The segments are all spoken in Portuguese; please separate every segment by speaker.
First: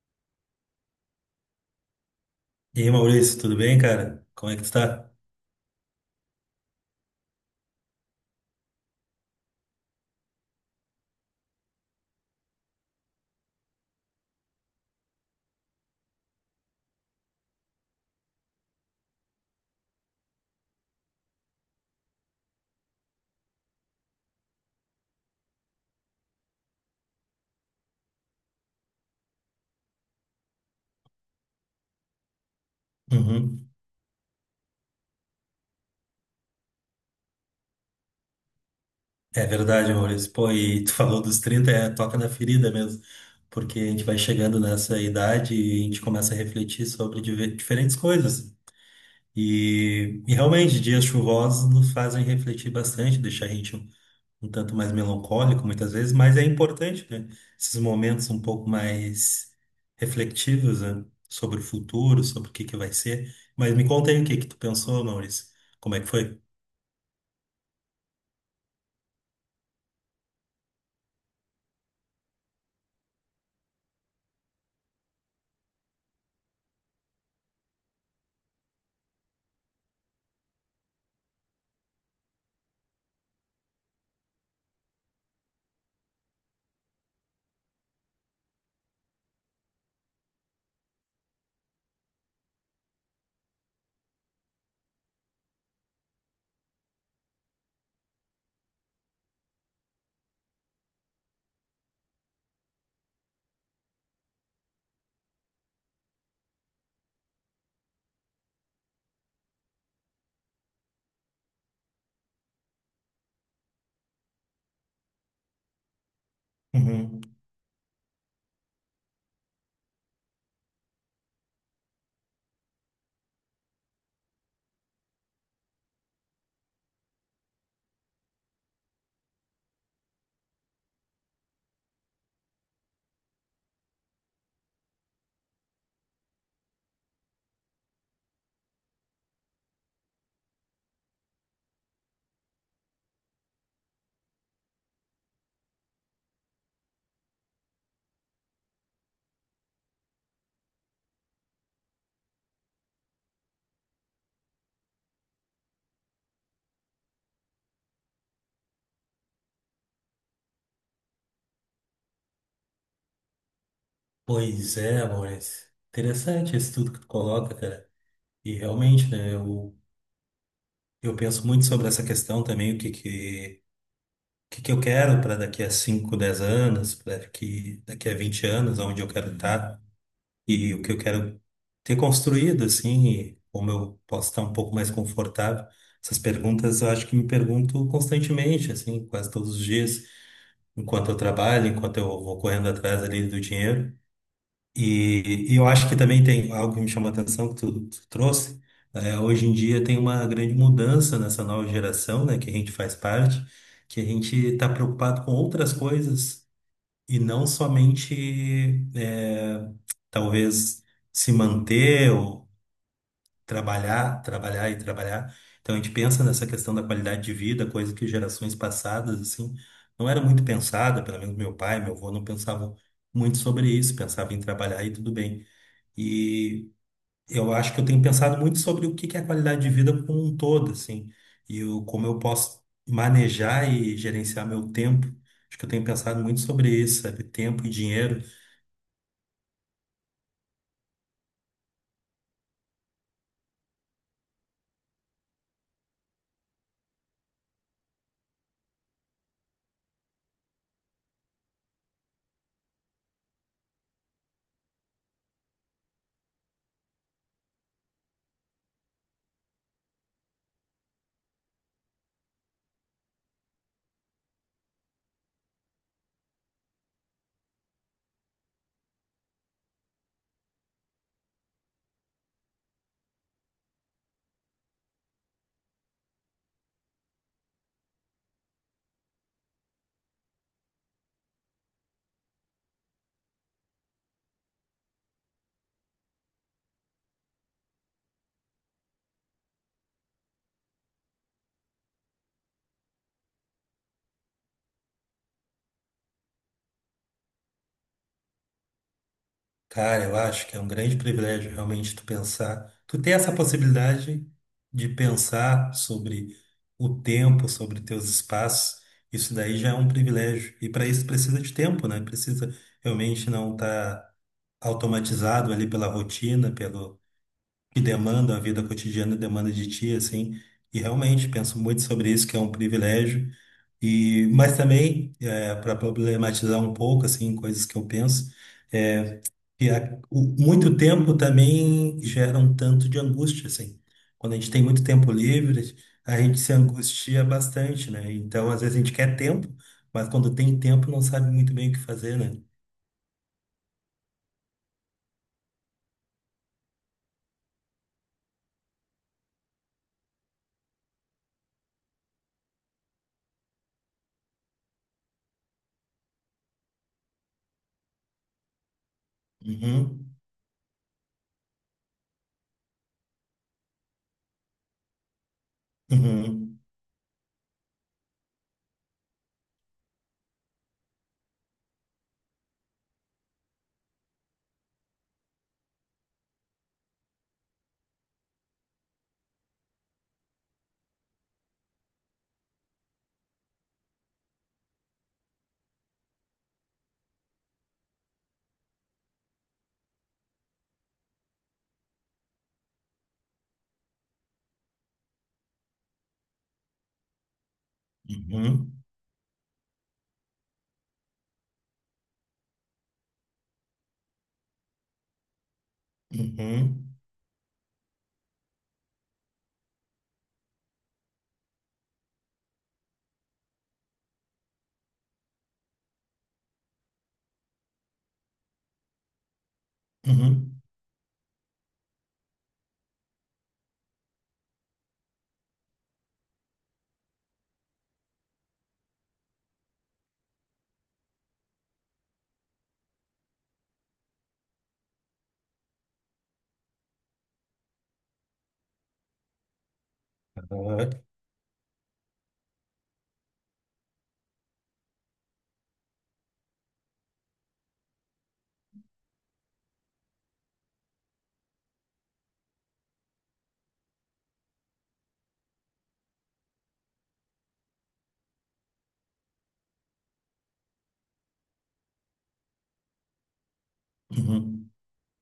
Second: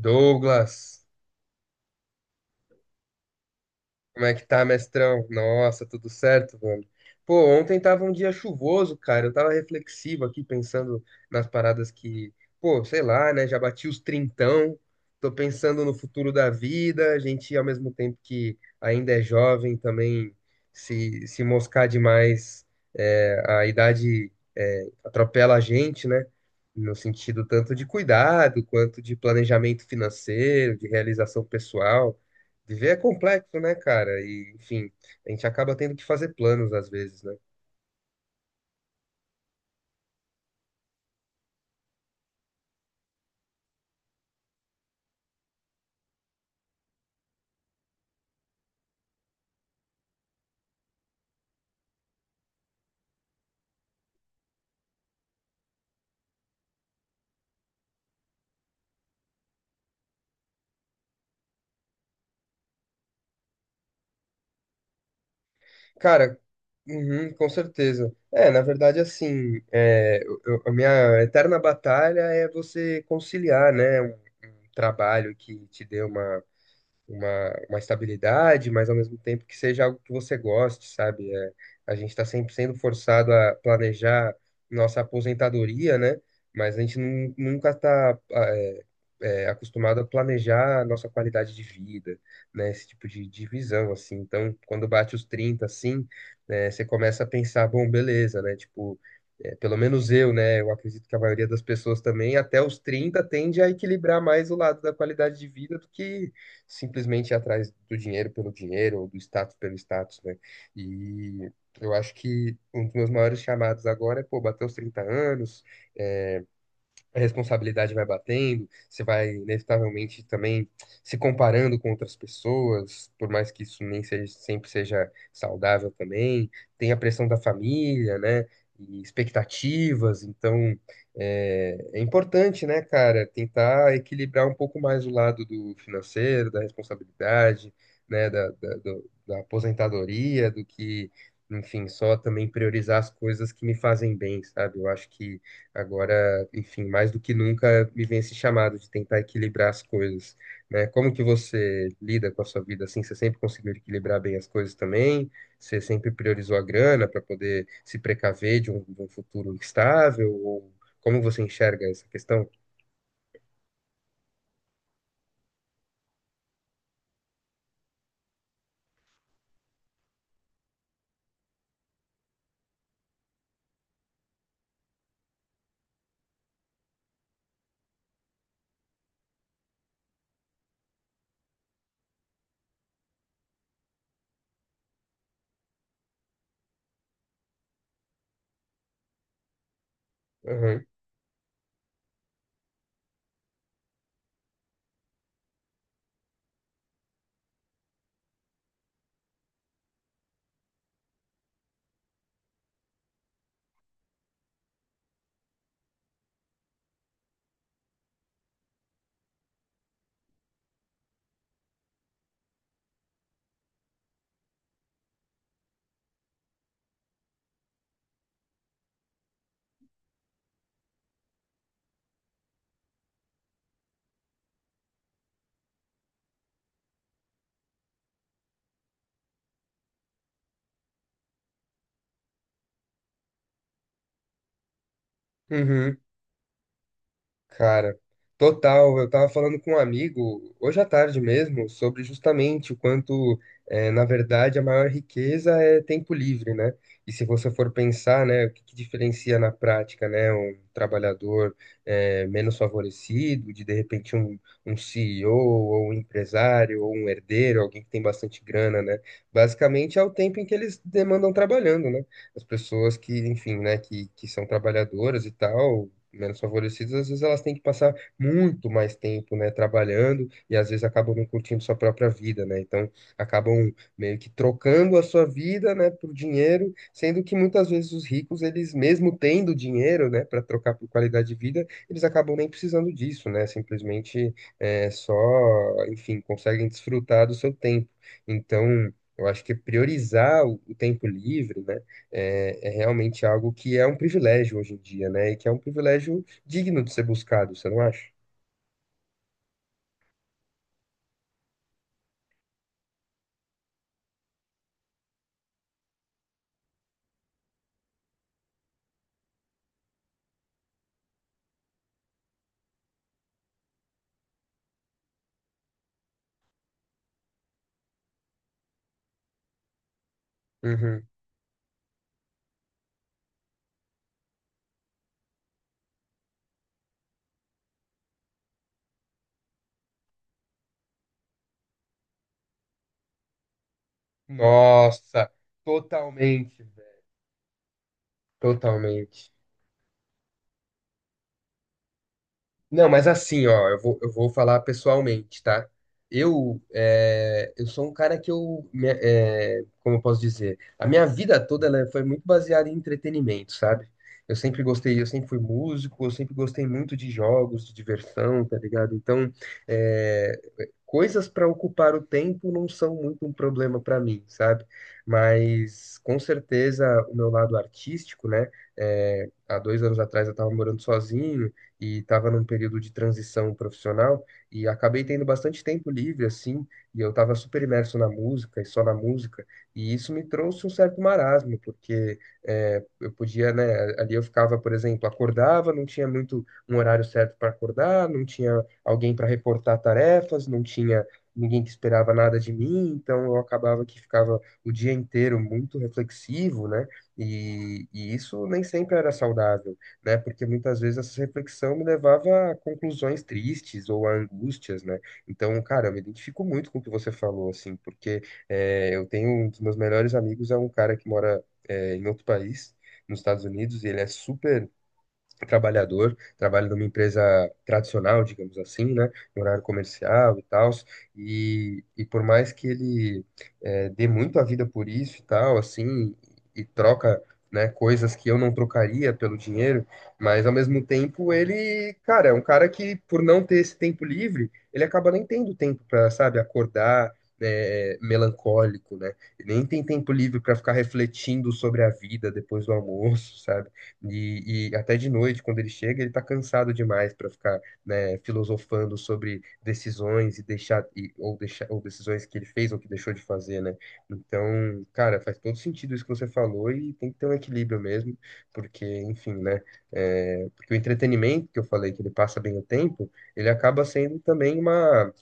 Speaker 1: Douglas,
Speaker 2: E aí, Maurício, tudo bem, cara?
Speaker 1: como é que
Speaker 2: Como é que
Speaker 1: tá,
Speaker 2: tu tá?
Speaker 1: mestrão? Nossa, tudo certo, mano? Pô, ontem tava um dia chuvoso, cara. Eu tava reflexivo aqui, pensando nas paradas que, pô, sei lá, né? Já bati os trintão, tô pensando no futuro da vida. A gente, ao mesmo tempo que ainda é jovem, também se moscar demais, a idade, atropela a gente, né? No sentido tanto de cuidado, quanto de planejamento financeiro, de realização pessoal. Viver é complexo,
Speaker 2: Uhum.
Speaker 1: né, cara? E, enfim, a gente acaba tendo que fazer planos às vezes, né?
Speaker 2: É verdade, Maurício. Pô, e tu falou dos 30, é toca na ferida mesmo, porque a gente vai chegando nessa idade e a gente começa a refletir sobre diferentes coisas. E realmente, dias chuvosos nos fazem refletir bastante, deixar a gente um tanto mais melancólico muitas vezes, mas é importante, né? Esses momentos um pouco mais reflexivos, né? Sobre o futuro, sobre o que que vai ser. Mas me conta aí o que que tu pensou, Maurício. Como é que
Speaker 1: Cara,
Speaker 2: foi?
Speaker 1: uhum, com certeza. É, na verdade, assim, é, a minha eterna batalha é você conciliar, né, um trabalho que te dê uma uma estabilidade, mas ao mesmo tempo que seja algo que você goste, sabe? É, a gente está sempre sendo forçado a planejar nossa aposentadoria, né? Mas a gente nunca está acostumado a planejar a nossa qualidade de vida, né? Esse tipo de divisão, assim. Então, quando bate os 30 assim, né, você começa a pensar, bom, beleza, né? Tipo, é, pelo menos eu, né? Eu acredito que a maioria das pessoas também, até os 30 tende a equilibrar mais o lado da qualidade de vida do que simplesmente ir atrás do dinheiro pelo dinheiro ou do status pelo status, né? E eu acho que um dos meus maiores chamados agora é, pô, bater os 30 anos, a
Speaker 2: Uhum.
Speaker 1: responsabilidade vai batendo, você vai inevitavelmente também se comparando com outras pessoas, por mais que isso nem seja, sempre seja saudável também, tem a pressão da família, né? E expectativas, então é, é importante, né, cara, tentar equilibrar um pouco mais o lado do financeiro, da responsabilidade, né, da aposentadoria, do que, enfim, só também priorizar as coisas que me fazem bem, sabe? Eu acho que agora, enfim, mais do que nunca me vem esse chamado de tentar equilibrar as coisas, né? Como que você lida com a sua vida assim? Você sempre conseguiu equilibrar bem as coisas também? Você sempre priorizou a grana para poder se precaver de um futuro instável? Ou como você enxerga essa questão?
Speaker 2: Pois é, Maurício. Interessante isso tudo que tu coloca, cara. E realmente, eu penso muito sobre essa questão também, o que que eu quero para daqui a 5, 10 anos, para daqui a 20 anos, onde eu quero estar, e o que eu quero ter construído, assim, e como eu posso estar um pouco mais confortável. Essas perguntas eu acho que me pergunto constantemente, assim, quase todos os dias,
Speaker 1: Uhum.
Speaker 2: enquanto eu trabalho, enquanto eu vou correndo atrás ali do dinheiro. E eu acho que também tem algo que me chamou a atenção que tu trouxe. É, hoje em dia tem uma grande mudança nessa nova geração, né, que a gente faz parte, que a gente está preocupado com outras coisas e não somente, é, talvez, se manter ou trabalhar, e trabalhar. Então a gente pensa nessa questão da qualidade de vida, coisa que gerações passadas, assim, não era muito pensada, pelo menos meu pai, meu avô não pensavam muito sobre isso, pensava em trabalhar e tudo bem. E eu acho que eu tenho pensado muito sobre o que que é a qualidade de vida como um todo, assim, e como eu posso manejar e gerenciar meu tempo. Acho que eu tenho
Speaker 1: Uhum.
Speaker 2: pensado muito sobre isso, sabe? Tempo e
Speaker 1: Cara,
Speaker 2: dinheiro.
Speaker 1: total. Eu tava falando com um amigo hoje à tarde mesmo sobre justamente o quanto, na verdade, a maior riqueza é tempo livre, né? E se você for pensar, né, o que que diferencia na prática, né, um trabalhador, menos favorecido, de repente um, um CEO ou um empresário ou um herdeiro, alguém que tem bastante grana, né? Basicamente é o tempo em que eles demandam trabalhando, né? As pessoas que, enfim, né, que são trabalhadoras e tal menos favorecidas, às vezes elas têm que passar muito mais tempo, né, trabalhando e às vezes acabam não curtindo sua própria vida, né? Então acabam meio que trocando a sua vida, né, por dinheiro, sendo que muitas vezes os ricos, eles mesmo tendo dinheiro, né, para trocar por qualidade de vida, eles acabam nem precisando disso, né? Simplesmente é, só, enfim, conseguem desfrutar do seu tempo. Então, eu acho que priorizar o tempo livre, né? É, é realmente algo que é um privilégio hoje em dia, né? E que é um privilégio digno de ser buscado, você não acha?
Speaker 2: Cara, eu acho que é um grande privilégio realmente tu pensar, tu ter essa possibilidade de pensar sobre o tempo, sobre teus espaços. Isso daí já é um privilégio. E para isso precisa de tempo, né? Precisa realmente não estar automatizado ali pela rotina, pelo que demanda, a vida cotidiana demanda de ti, assim. E
Speaker 1: Uhum.
Speaker 2: realmente penso muito sobre isso, que é um privilégio. E, mas também, para problematizar um pouco, assim, coisas que eu penso, é muito tempo também gera um tanto de angústia, assim. Quando a gente tem muito tempo
Speaker 1: Nossa,
Speaker 2: livre, a gente se
Speaker 1: totalmente, velho.
Speaker 2: angustia bastante, né? Então, às vezes a gente quer
Speaker 1: Totalmente.
Speaker 2: tempo, mas quando tem tempo não sabe muito bem o que fazer, né?
Speaker 1: Não, mas assim, ó, eu vou falar pessoalmente, tá? Eu, é, eu sou um cara que eu, é, como eu posso dizer, a minha vida toda ela foi muito baseada em entretenimento, sabe? Eu sempre gostei, eu sempre fui músico, eu sempre gostei muito de jogos, de diversão, tá ligado? Então,
Speaker 2: Uhum,
Speaker 1: é, coisas para ocupar o tempo não são muito um problema para mim, sabe? Mas, com
Speaker 2: uhum,
Speaker 1: certeza, o meu lado artístico, né? É, há 2 anos atrás eu estava morando sozinho, e estava num período de transição profissional e acabei tendo bastante tempo livre assim, e eu estava super imerso na música e só na música, e isso me trouxe um certo marasmo, porque é, eu podia, né, ali eu ficava, por exemplo, acordava, não tinha muito um horário certo para acordar, não tinha alguém para reportar tarefas, não tinha ninguém que esperava nada de mim, então eu acabava que ficava o dia inteiro muito reflexivo, né? E isso nem
Speaker 2: uhum,
Speaker 1: sempre era saudável, né? Porque muitas vezes essa reflexão me levava a conclusões tristes ou a angústias, né? Então, cara, eu me identifico muito com o que
Speaker 2: uhum,
Speaker 1: você falou, assim, porque é, eu tenho um dos meus melhores amigos, é um cara que mora é, em outro país, nos Estados Unidos, e ele é super trabalhador, trabalho numa empresa tradicional, digamos assim, né, no horário comercial e
Speaker 2: uhum,
Speaker 1: tal, e por mais que ele dê muito a vida por isso e tal, assim, e troca, né, coisas que eu não trocaria pelo dinheiro, mas ao mesmo tempo ele, cara, é um cara que por não ter esse tempo livre, ele acaba nem tendo tempo para, sabe, acordar, né, melancólico, né? Ele nem tem tempo livre para ficar
Speaker 2: uhum,
Speaker 1: refletindo sobre a vida depois do almoço, sabe? E até de noite, quando ele chega, ele está cansado demais para ficar, né, filosofando sobre decisões e deixar, e, ou deixar, ou decisões que ele fez ou que deixou de fazer, né? Então, cara, faz todo sentido isso que você falou e tem que ter um equilíbrio mesmo, porque, enfim, né? É, porque o entretenimento que eu falei, que ele passa bem o tempo, ele acaba sendo também
Speaker 2: uhum.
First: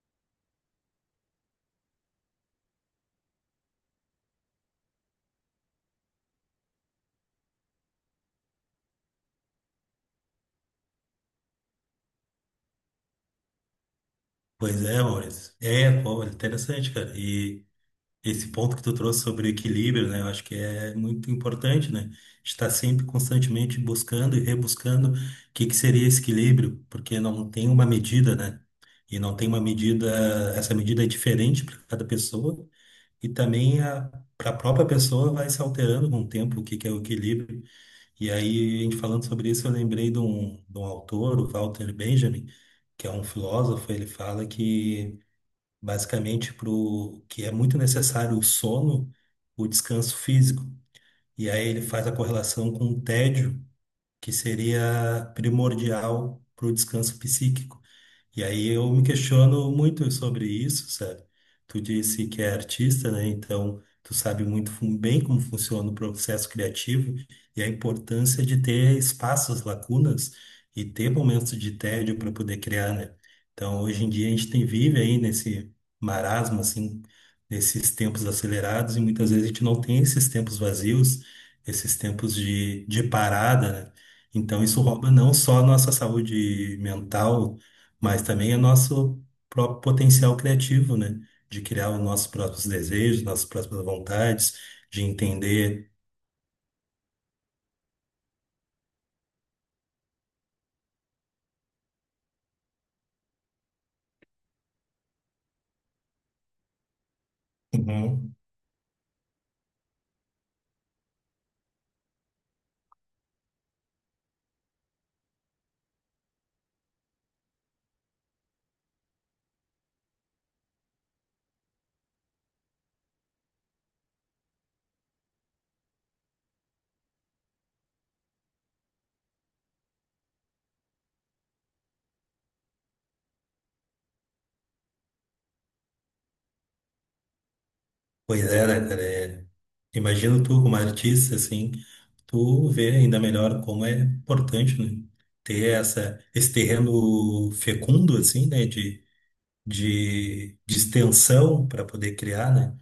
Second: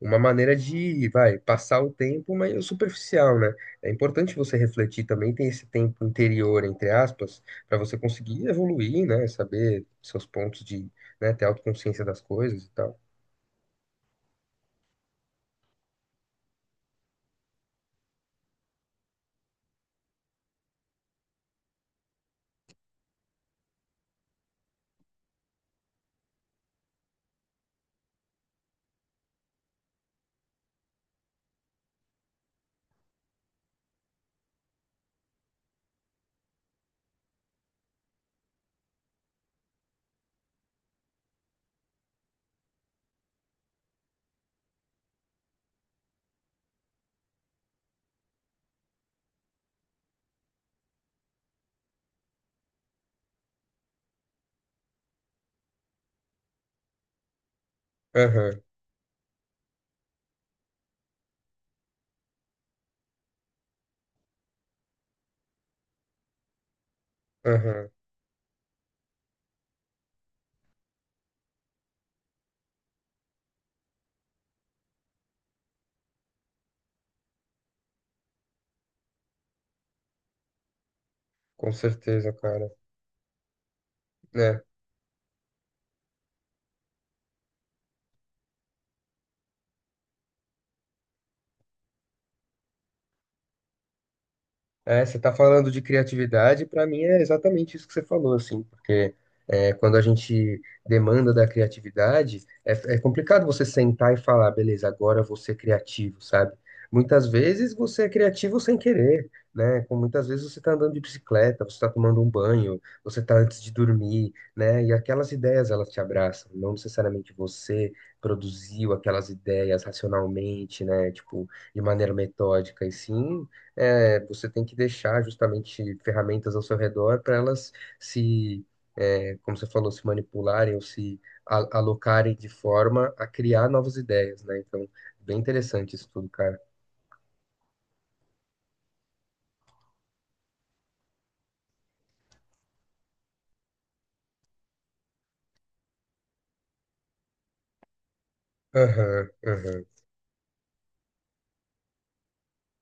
Speaker 1: uma maneira de, vai, passar o tempo, mas superficial, né? É importante você refletir também, tem esse tempo interior, entre aspas, para você conseguir evoluir, né? Saber seus pontos de, né, ter autoconsciência das coisas e tal.
Speaker 2: Pois é, Maurício. É, pô, interessante, cara. E esse ponto que tu trouxe sobre equilíbrio, né? Eu acho que é muito importante, né? Estar sempre constantemente buscando e rebuscando o que que seria esse equilíbrio, porque não tem uma medida, né? E não tem uma medida, essa medida é diferente para cada pessoa e também a para a própria pessoa vai se alterando com o tempo o que que é o equilíbrio. E aí, a gente falando sobre isso, eu lembrei de um autor, o Walter Benjamin, que é um filósofo, ele fala que basicamente para o que é muito necessário o sono, o descanso físico. E aí ele faz a correlação com o tédio, que seria primordial para o descanso psíquico. E
Speaker 1: Aham,
Speaker 2: aí eu me questiono muito sobre isso, sabe? Tu disse que é artista, né? Então tu sabe muito bem como funciona o processo criativo e a
Speaker 1: aham,
Speaker 2: importância de ter espaços, lacunas e ter momentos de tédio para poder criar, né? Então hoje em dia a gente tem vive aí nesse marasmo, assim, nesses tempos acelerados e muitas vezes a gente não tem esses tempos vazios,
Speaker 1: com
Speaker 2: esses
Speaker 1: certeza,
Speaker 2: tempos
Speaker 1: cara.
Speaker 2: de parada, né?
Speaker 1: É.
Speaker 2: Então isso rouba não só a nossa saúde mental mas também é nosso próprio potencial criativo, né? De criar os nossos próprios desejos, nossas próprias vontades, de
Speaker 1: É, você está falando de
Speaker 2: entender.
Speaker 1: criatividade, para mim é exatamente isso que você falou, assim, porque é, quando a gente demanda da criatividade, é, é complicado você sentar e falar, beleza, agora eu vou ser criativo, sabe? Muitas vezes você é
Speaker 2: Uhum.
Speaker 1: criativo sem querer, né? Com muitas vezes você está andando de bicicleta, você está tomando um banho, você está antes de dormir, né? E aquelas ideias elas te abraçam, não necessariamente você produziu aquelas ideias racionalmente, né? Tipo, de maneira metódica, e sim é, você tem que deixar justamente ferramentas ao seu redor para elas se, é, como você falou, se manipularem ou se alocarem de forma a criar novas ideias, né? Então, bem interessante isso tudo, cara.
Speaker 2: Pois é, né, cara? É, imagino tu como artista, assim, tu vê ainda melhor como é importante, né? Ter esse terreno fecundo, assim, né?
Speaker 1: Aham, aham.
Speaker 2: De extensão para poder criar, né?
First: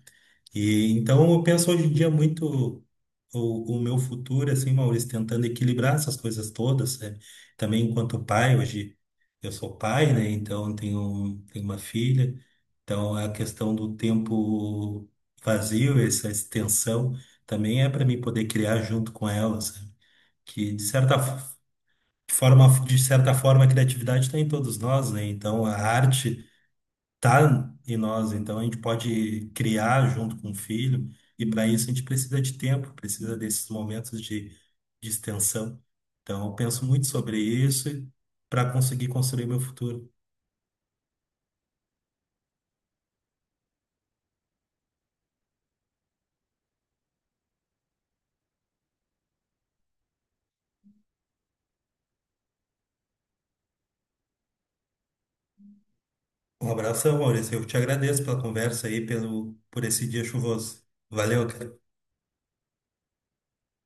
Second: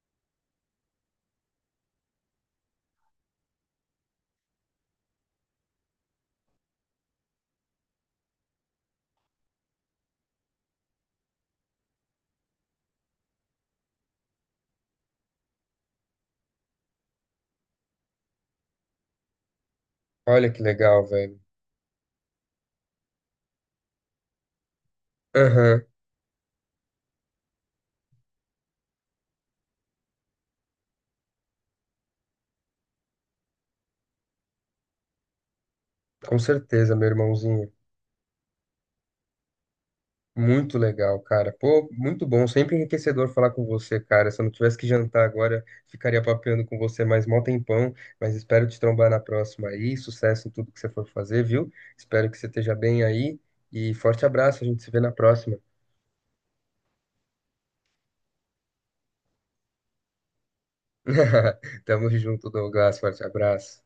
Speaker 2: E então eu penso hoje em dia muito o meu futuro, assim, Maurício, tentando equilibrar essas coisas todas, né? Também enquanto pai, hoje eu sou pai, né? Então eu tenho uma filha, então a questão do tempo vazio, essa extensão, também é para mim poder criar junto com ela, sabe?
Speaker 1: Olha que
Speaker 2: Que
Speaker 1: legal, velho.
Speaker 2: forma, de certa forma, a criatividade está em todos nós, né? Então a
Speaker 1: Aham,
Speaker 2: arte tá em nós, então a gente pode criar junto com o filho, e para isso a gente precisa de tempo, precisa desses momentos de extensão.
Speaker 1: com
Speaker 2: Então, eu penso
Speaker 1: certeza,
Speaker 2: muito
Speaker 1: meu
Speaker 2: sobre
Speaker 1: irmãozinho.
Speaker 2: isso para conseguir construir meu futuro.
Speaker 1: Muito legal, cara. Pô, muito bom. Sempre enriquecedor falar com você, cara. Se eu não tivesse que jantar agora, ficaria papeando com você mais mó tempão. Mas espero te trombar na próxima aí. Sucesso em tudo que você for fazer, viu? Espero que você esteja bem aí. E forte abraço. A gente se vê na próxima.
Speaker 2: Um abração, Maurício. Eu te agradeço pela conversa aí, pelo, por esse dia chuvoso. Valeu, cara.
Speaker 1: Tamo junto, Douglas. Forte abraço.